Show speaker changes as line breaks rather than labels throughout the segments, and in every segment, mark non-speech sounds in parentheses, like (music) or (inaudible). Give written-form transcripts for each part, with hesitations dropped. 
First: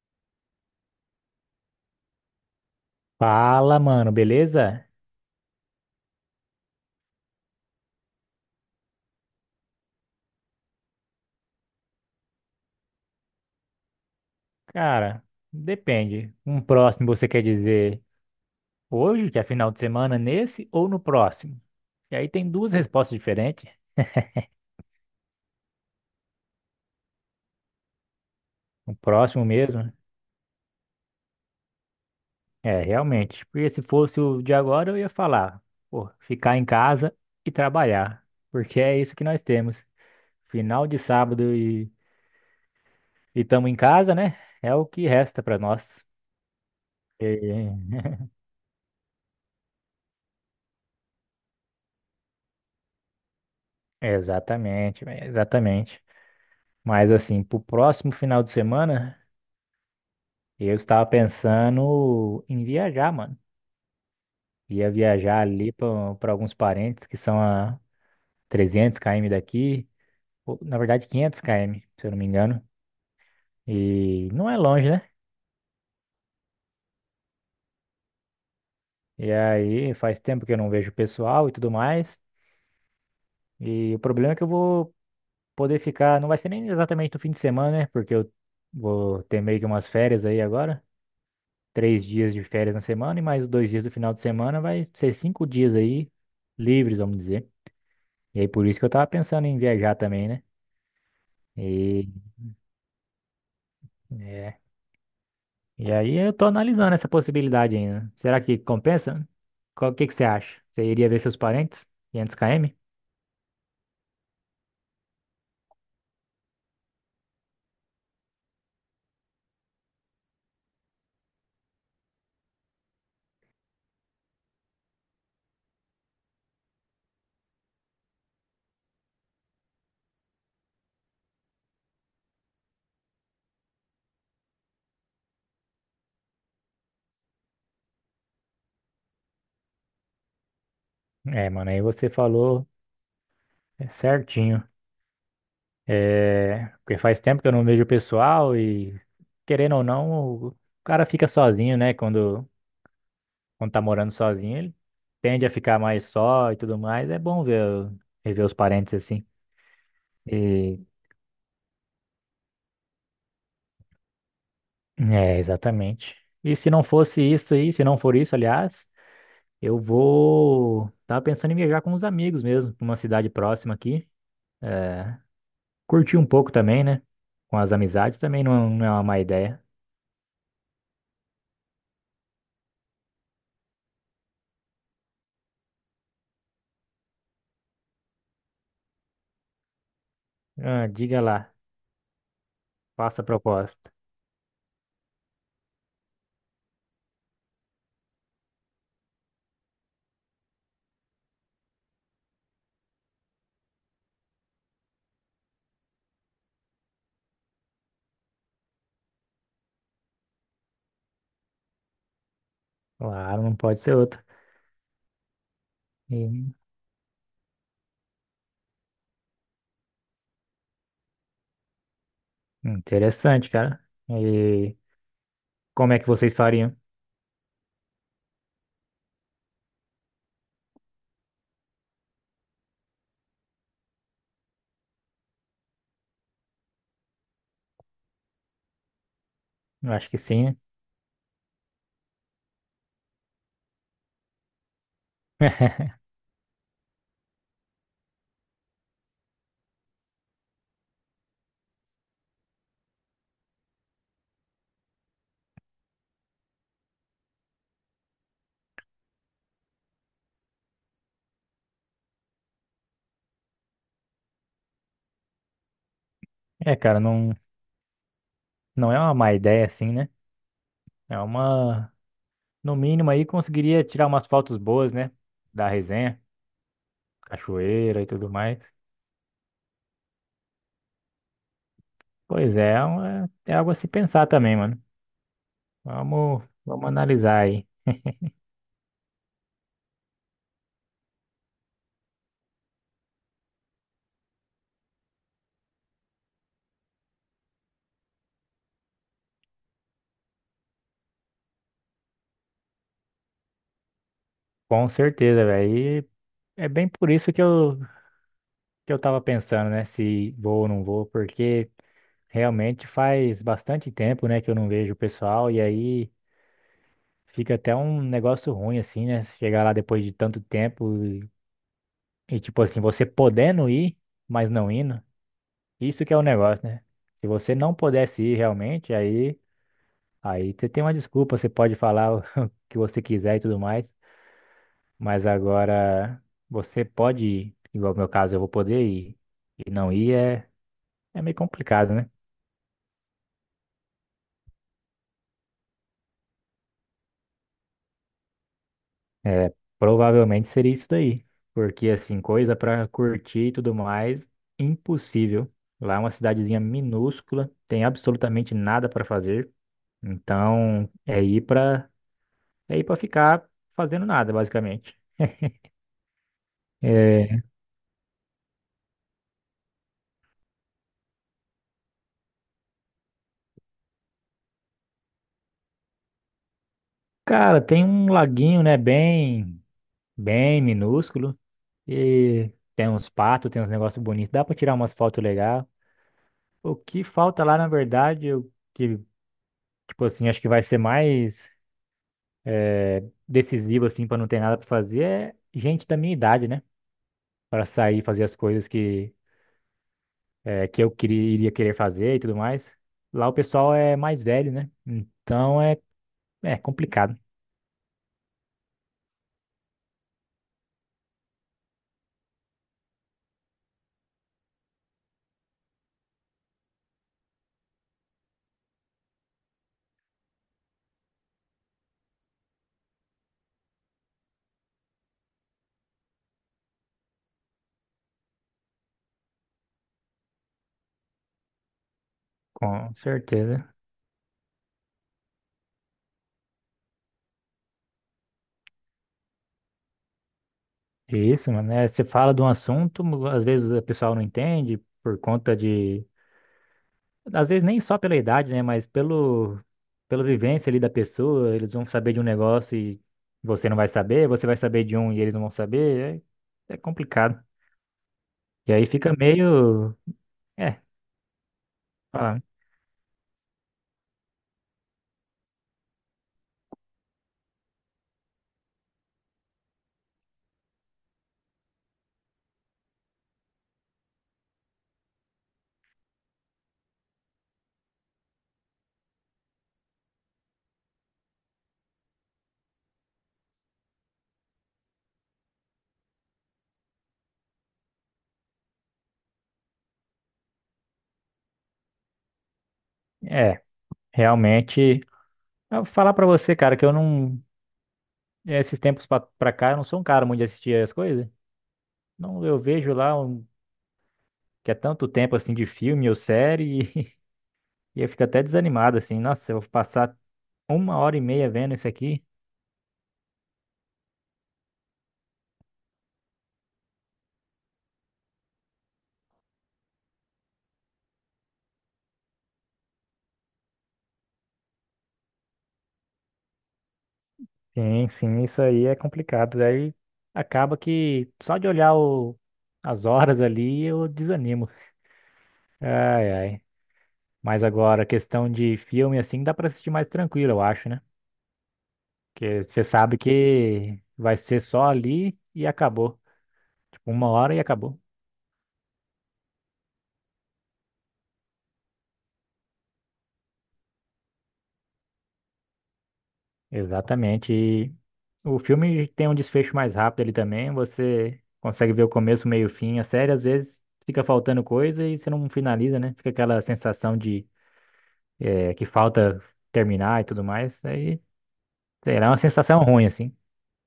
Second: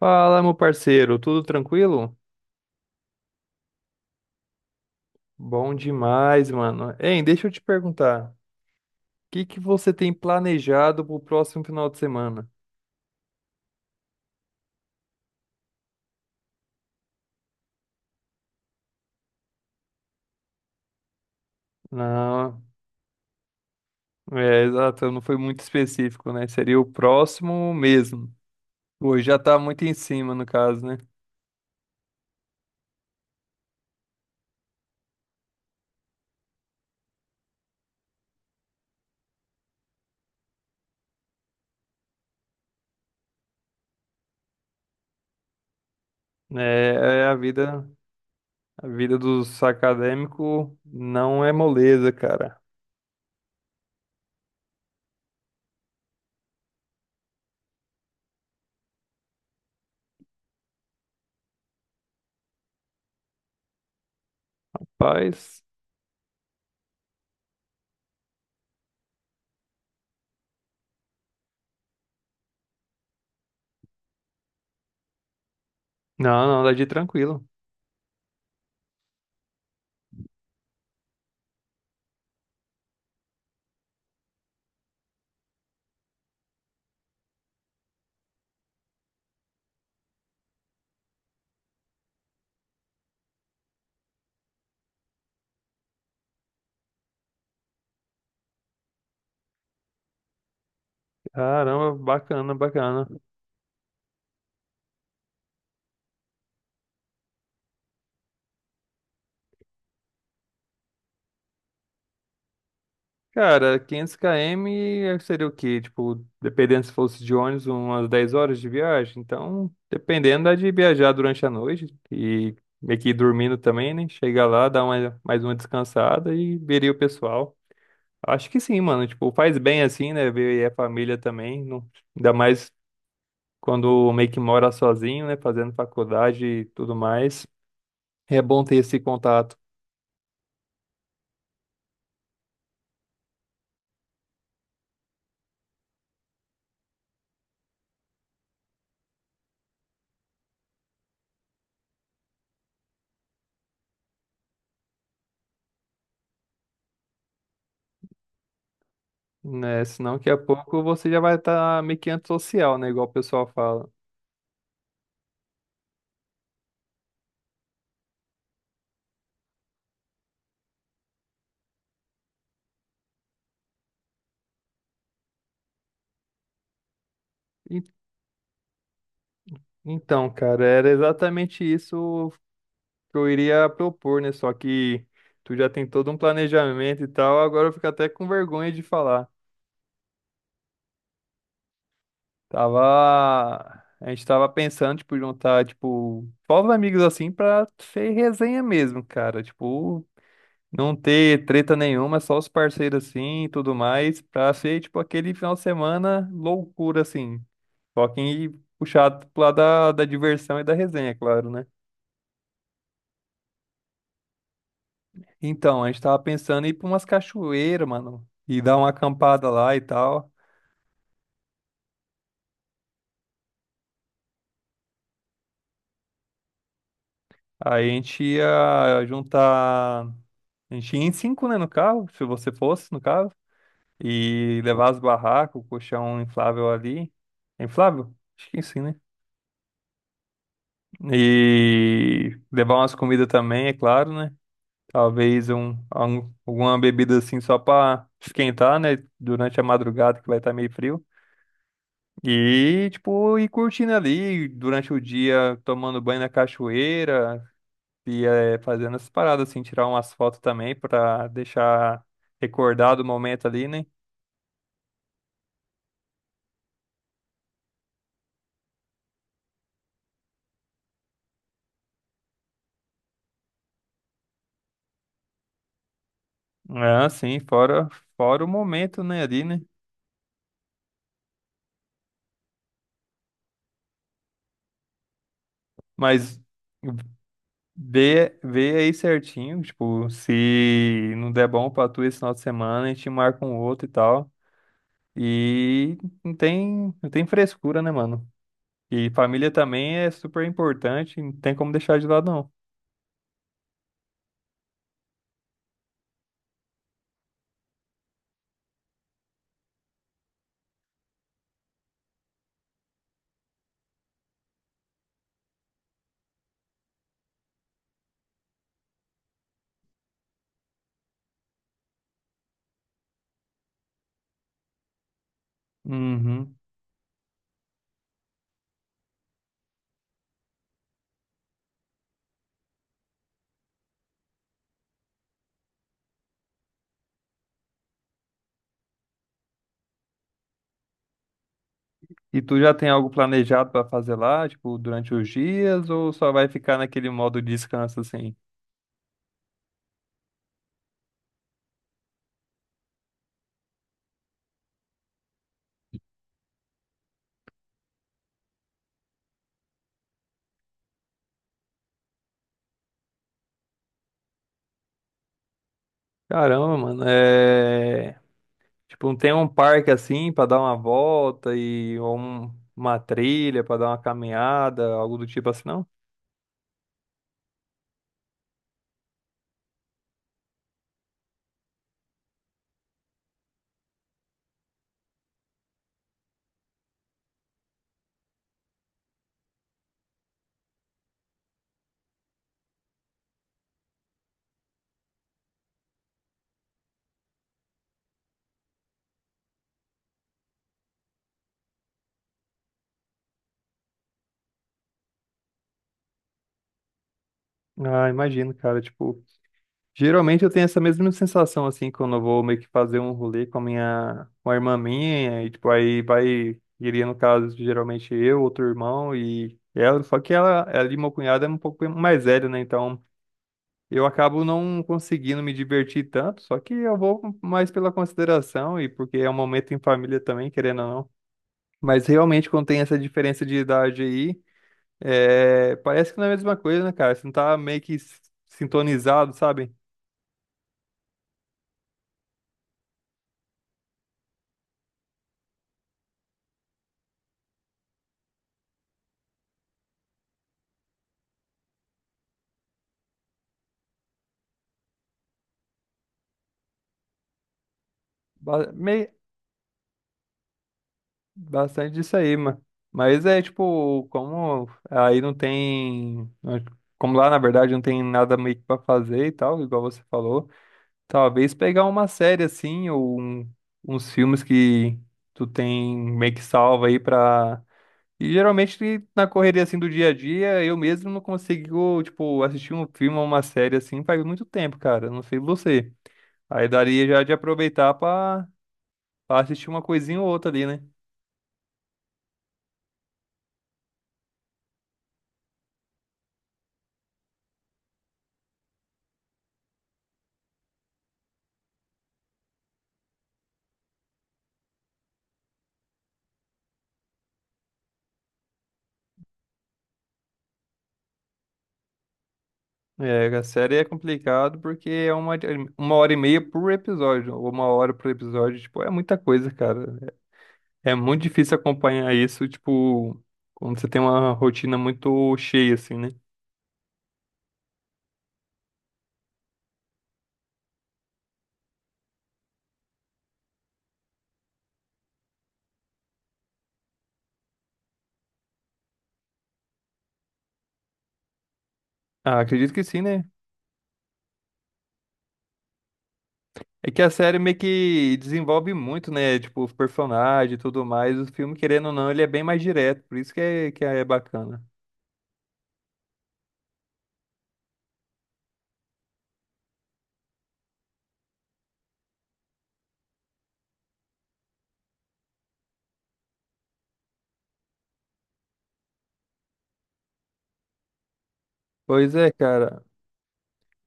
Fala, meu parceiro, tudo tranquilo?
Fala, mano, beleza?
Bom demais, mano. Hein, deixa eu te perguntar, o que que você tem planejado pro próximo final de semana?
Cara, depende. Um próximo você quer dizer hoje, que é final de semana, nesse ou no próximo? E aí tem
Não,
duas respostas diferentes.
é, exato, não foi muito específico, né? Seria o próximo mesmo.
O
Hoje já
próximo
tá muito
mesmo,
em cima, no caso, né?
é, realmente. Porque se fosse o de agora, eu ia falar, pô, ficar em casa e trabalhar. Porque é isso que nós temos. Final de sábado e estamos em casa, né? É o que resta para nós.
É, é
E- (laughs)
a vida dos acadêmicos não é moleza, cara.
Exatamente, véi, exatamente. Mas assim, pro próximo final de semana. E eu estava pensando em viajar, mano. Ia viajar
Paz.
ali para alguns parentes que são a 300 km daqui, ou, na verdade 500 km, se eu não me engano. E não é longe, né?
Não, não, dá de tranquilo.
E aí faz tempo que eu não vejo o pessoal e tudo mais. E o problema é que eu vou poder ficar, não vai ser nem exatamente no fim de semana, né? Porque eu vou ter meio que umas férias aí agora. 3 dias de férias na semana e mais 2 dias do final de semana, vai ser 5 dias aí livres, vamos dizer. E aí por isso que eu tava pensando em viajar também, né?
Caramba,
E,
bacana, bacana.
é, e aí eu tô analisando essa possibilidade ainda. Será que compensa? O que que você acha? Você iria ver seus parentes? 500 km?
Cara, 500 km seria o quê? Tipo, dependendo se fosse de ônibus, umas 10 horas de viagem. Então, dependendo, dá de viajar durante a noite e meio que ir dormindo também, né? Chegar lá, mais uma descansada e veria o pessoal. Acho que sim, mano. Tipo, faz bem assim, né? Ver a família também. Ainda mais quando meio que mora sozinho, né? Fazendo faculdade e tudo mais. É bom ter esse contato,
É, mano, aí você falou é, certinho. É, porque faz tempo que eu não vejo o pessoal e, querendo ou não, o cara fica sozinho, né? Quando tá morando sozinho, ele tende a ficar mais só e tudo mais. É bom ver, rever os parentes assim.
né? Senão, daqui a
E
pouco você já vai estar meio que antissocial, né? Igual o pessoal fala.
É, exatamente. E se não fosse isso aí, se não for isso, aliás, eu vou. Tava pensando em viajar com os amigos mesmo, pra uma cidade próxima aqui. É, curtir um pouco também, né? Com as amizades também não, é, não é uma má ideia.
Então, cara, era exatamente isso que eu iria propor, né? Só que tu já tem todo um planejamento e tal, agora eu fico até com vergonha de falar.
Ah, diga lá, faça a
Tava.
proposta.
A gente tava pensando, tipo, juntar, tipo, povos amigos assim pra ser resenha mesmo, cara. Tipo, não ter treta nenhuma, só os parceiros assim e tudo mais, pra ser, tipo, aquele final de semana loucura, assim. Só que puxado pro lado da diversão e da resenha, é claro, né?
Claro, não pode ser outra.
Então, a gente tava
E-
pensando em ir pra umas cachoeiras, mano, e dar uma acampada lá e tal.
Interessante, cara. E como é que vocês fariam?
Aí a gente ia juntar. A gente ia em cinco, né, no carro, se você fosse, no carro, e levar as barracas, o colchão inflável ali. É inflável? Acho que sim, né?
Eu acho que sim, né?
E levar umas comidas também, é claro, né? Talvez
(laughs)
alguma bebida assim só pra esquentar, né? Durante a madrugada que vai estar meio frio. E, tipo, ir curtindo ali durante o dia, tomando banho na cachoeira e fazendo essas paradas, assim, tirar umas fotos também pra deixar recordado o momento ali, né?
É, cara, não é uma má ideia assim, né? É uma. No mínimo aí conseguiria tirar umas fotos boas, né? Da resenha,
Ah, sim, fora,
cachoeira e tudo
fora o
mais.
momento, né, ali, né?
Pois é, é algo a se pensar também, mano.
Mas
Vamos, vamos analisar aí.
vê aí certinho, tipo, se não der bom pra tu esse final de semana, a gente marca um outro e tal. E não tem frescura, né, mano? E família também é super importante, não tem como deixar de lado, não.
Com certeza, velho. E é bem por isso que eu tava pensando, né? Se vou ou não vou, porque realmente faz bastante tempo, né, que eu não vejo o pessoal e aí fica até um negócio ruim, assim, né? Chegar lá depois de tanto tempo e tipo assim, você podendo ir, mas não indo. Isso que é o
Uhum.
negócio, né? Se você não pudesse ir realmente, aí você tem uma desculpa, você pode falar (laughs) o que você quiser e tudo mais, mas agora você pode ir, igual no meu caso, eu vou poder ir e não ir é meio complicado, né?
E tu já tem algo planejado pra fazer lá, tipo, durante os dias, ou só vai ficar naquele modo descanso assim?
É, provavelmente seria isso daí, porque assim, coisa pra curtir e tudo mais, impossível. Lá é uma cidadezinha minúscula, tem absolutamente nada pra fazer, então é ir pra é ir para ficar fazendo nada, basicamente.
Caramba, mano,
É,
é. Tipo, não tem um parque assim pra dar uma volta e ou uma trilha pra dar uma caminhada, algo do tipo assim, não?
cara, tem um laguinho, né, bem, bem minúsculo e tem uns patos, tem uns negócios bonitos, dá pra tirar umas fotos legais. O que falta lá, na verdade, eu, que, tipo assim, acho que vai ser mais decisivo, assim, pra não ter nada pra fazer, é gente da minha idade, né. Pra sair e fazer as coisas que eu queria, iria querer fazer e tudo mais. Lá o pessoal é mais velho, né, então é complicado,
Ah, imagino, cara, tipo. Geralmente eu tenho essa mesma sensação, assim, quando eu vou meio que fazer um rolê com a irmã minha, e tipo, aí iria no caso, geralmente eu, outro irmão e ela, só que ela e meu cunhado é um pouco mais velho, né? Então eu acabo não conseguindo me divertir tanto, só que eu vou mais pela consideração e porque é um momento em família também, querendo ou não. Mas realmente quando tem
com
essa diferença de
certeza.
idade aí, é, parece que não é a mesma coisa, né, cara? Você não tá meio que sintonizado, sabe?
Isso, mano. É, você fala de um assunto, às vezes o pessoal não entende por conta de. Às vezes nem só pela idade, né? Mas pela vivência ali da pessoa. Eles vão saber de um negócio e você não vai saber, você vai saber de um e eles não vão saber. É complicado.
Ba-
E aí
mei-
fica meio. É,
Bastante disso aí,
fala-
mano. Mas é tipo, como aí não tem. Como lá na verdade não tem nada meio que pra fazer e tal, igual você falou. Talvez pegar uma série assim, ou uns filmes que tu tem meio que salva aí pra. E geralmente na correria assim do dia a dia, eu mesmo não consigo, tipo, assistir um filme ou uma série assim faz muito tempo, cara. Não sei você. Aí daria já de aproveitar pra assistir uma coisinha ou outra ali, né?
é, realmente. Eu vou falar pra você, cara, que eu não. Esses tempos pra cá, eu não sou um cara muito de assistir as coisas. Não, eu vejo lá um, que é tanto tempo assim de filme ou série. (laughs) E eu fico até desanimado, assim, nossa, eu vou passar uma hora e meia vendo isso aqui.
É, a série é complicado porque é uma hora e meia por episódio, ou uma hora por episódio, tipo, é muita coisa, cara. É muito difícil acompanhar isso, tipo, quando você tem uma rotina muito cheia, assim, né?
Sim, sim, isso aí é complicado. Daí Acaba que só de olhar as horas ali eu desanimo. Ai, ai. Mas agora, questão de filme, assim, dá pra assistir mais tranquilo, eu acho, né?
Ah,
Porque
acredito
você
que sim,
sabe
né?
que vai ser só ali e acabou.
É que a
Tipo, uma
série
hora
meio
e acabou.
que desenvolve muito, né? Tipo, os personagens e tudo mais. O filme, querendo ou não, ele é bem mais direto, por isso que que é bacana.
Exatamente. E o filme tem um desfecho mais rápido ali também. Você consegue ver o começo, meio e fim. A série, às vezes, fica faltando coisa e você não finaliza, né? Fica aquela sensação de que falta terminar e tudo mais. Aí,
Pois
sei lá, é
é,
uma sensação
cara.
ruim, assim.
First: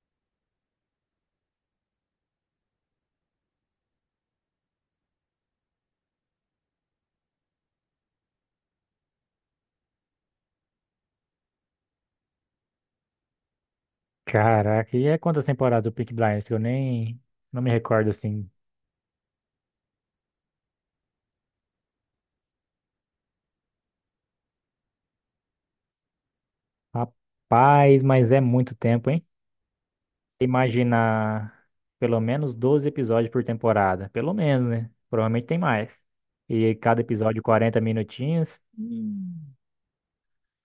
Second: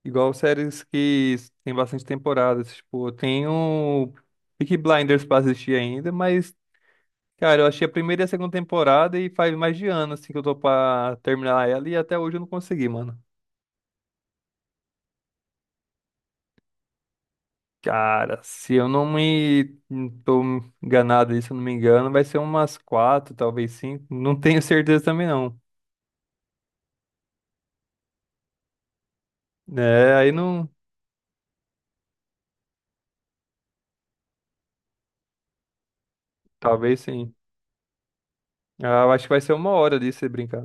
Igual séries que tem bastante temporadas, tipo, tem o Peaky Blinders pra assistir ainda, mas Cara, eu achei a primeira e a segunda temporada e faz mais de ano, assim, que eu tô pra terminar ela e até hoje eu não consegui, mano.
Caraca, e é quantas temporadas do Peaky Blinders que eu nem não me recordo,
Cara,
assim.
se eu não me engano, vai ser umas quatro, talvez cinco. Não tenho (laughs) certeza também, não.
Rapaz, mas é muito tempo, hein?
É, aí não.
Imaginar pelo menos 12 episódios por temporada, pelo menos, né? Provavelmente tem mais. E
Talvez
cada
sim.
episódio 40 minutinhos.
Ah, eu acho que vai ser uma hora disso, se brincar.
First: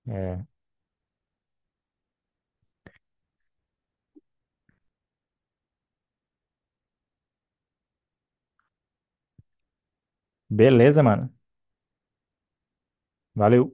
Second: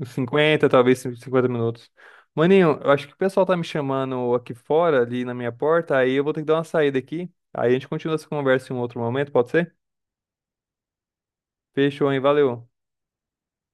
Uns
É.
50, talvez 50 minutos. Maninho, eu acho que o pessoal tá me chamando aqui fora, ali na minha porta, aí eu vou ter que dar uma saída aqui. Aí a gente continua essa conversa em um outro momento, pode ser?
Beleza, mano.
Fechou, hein? Valeu.
Valeu.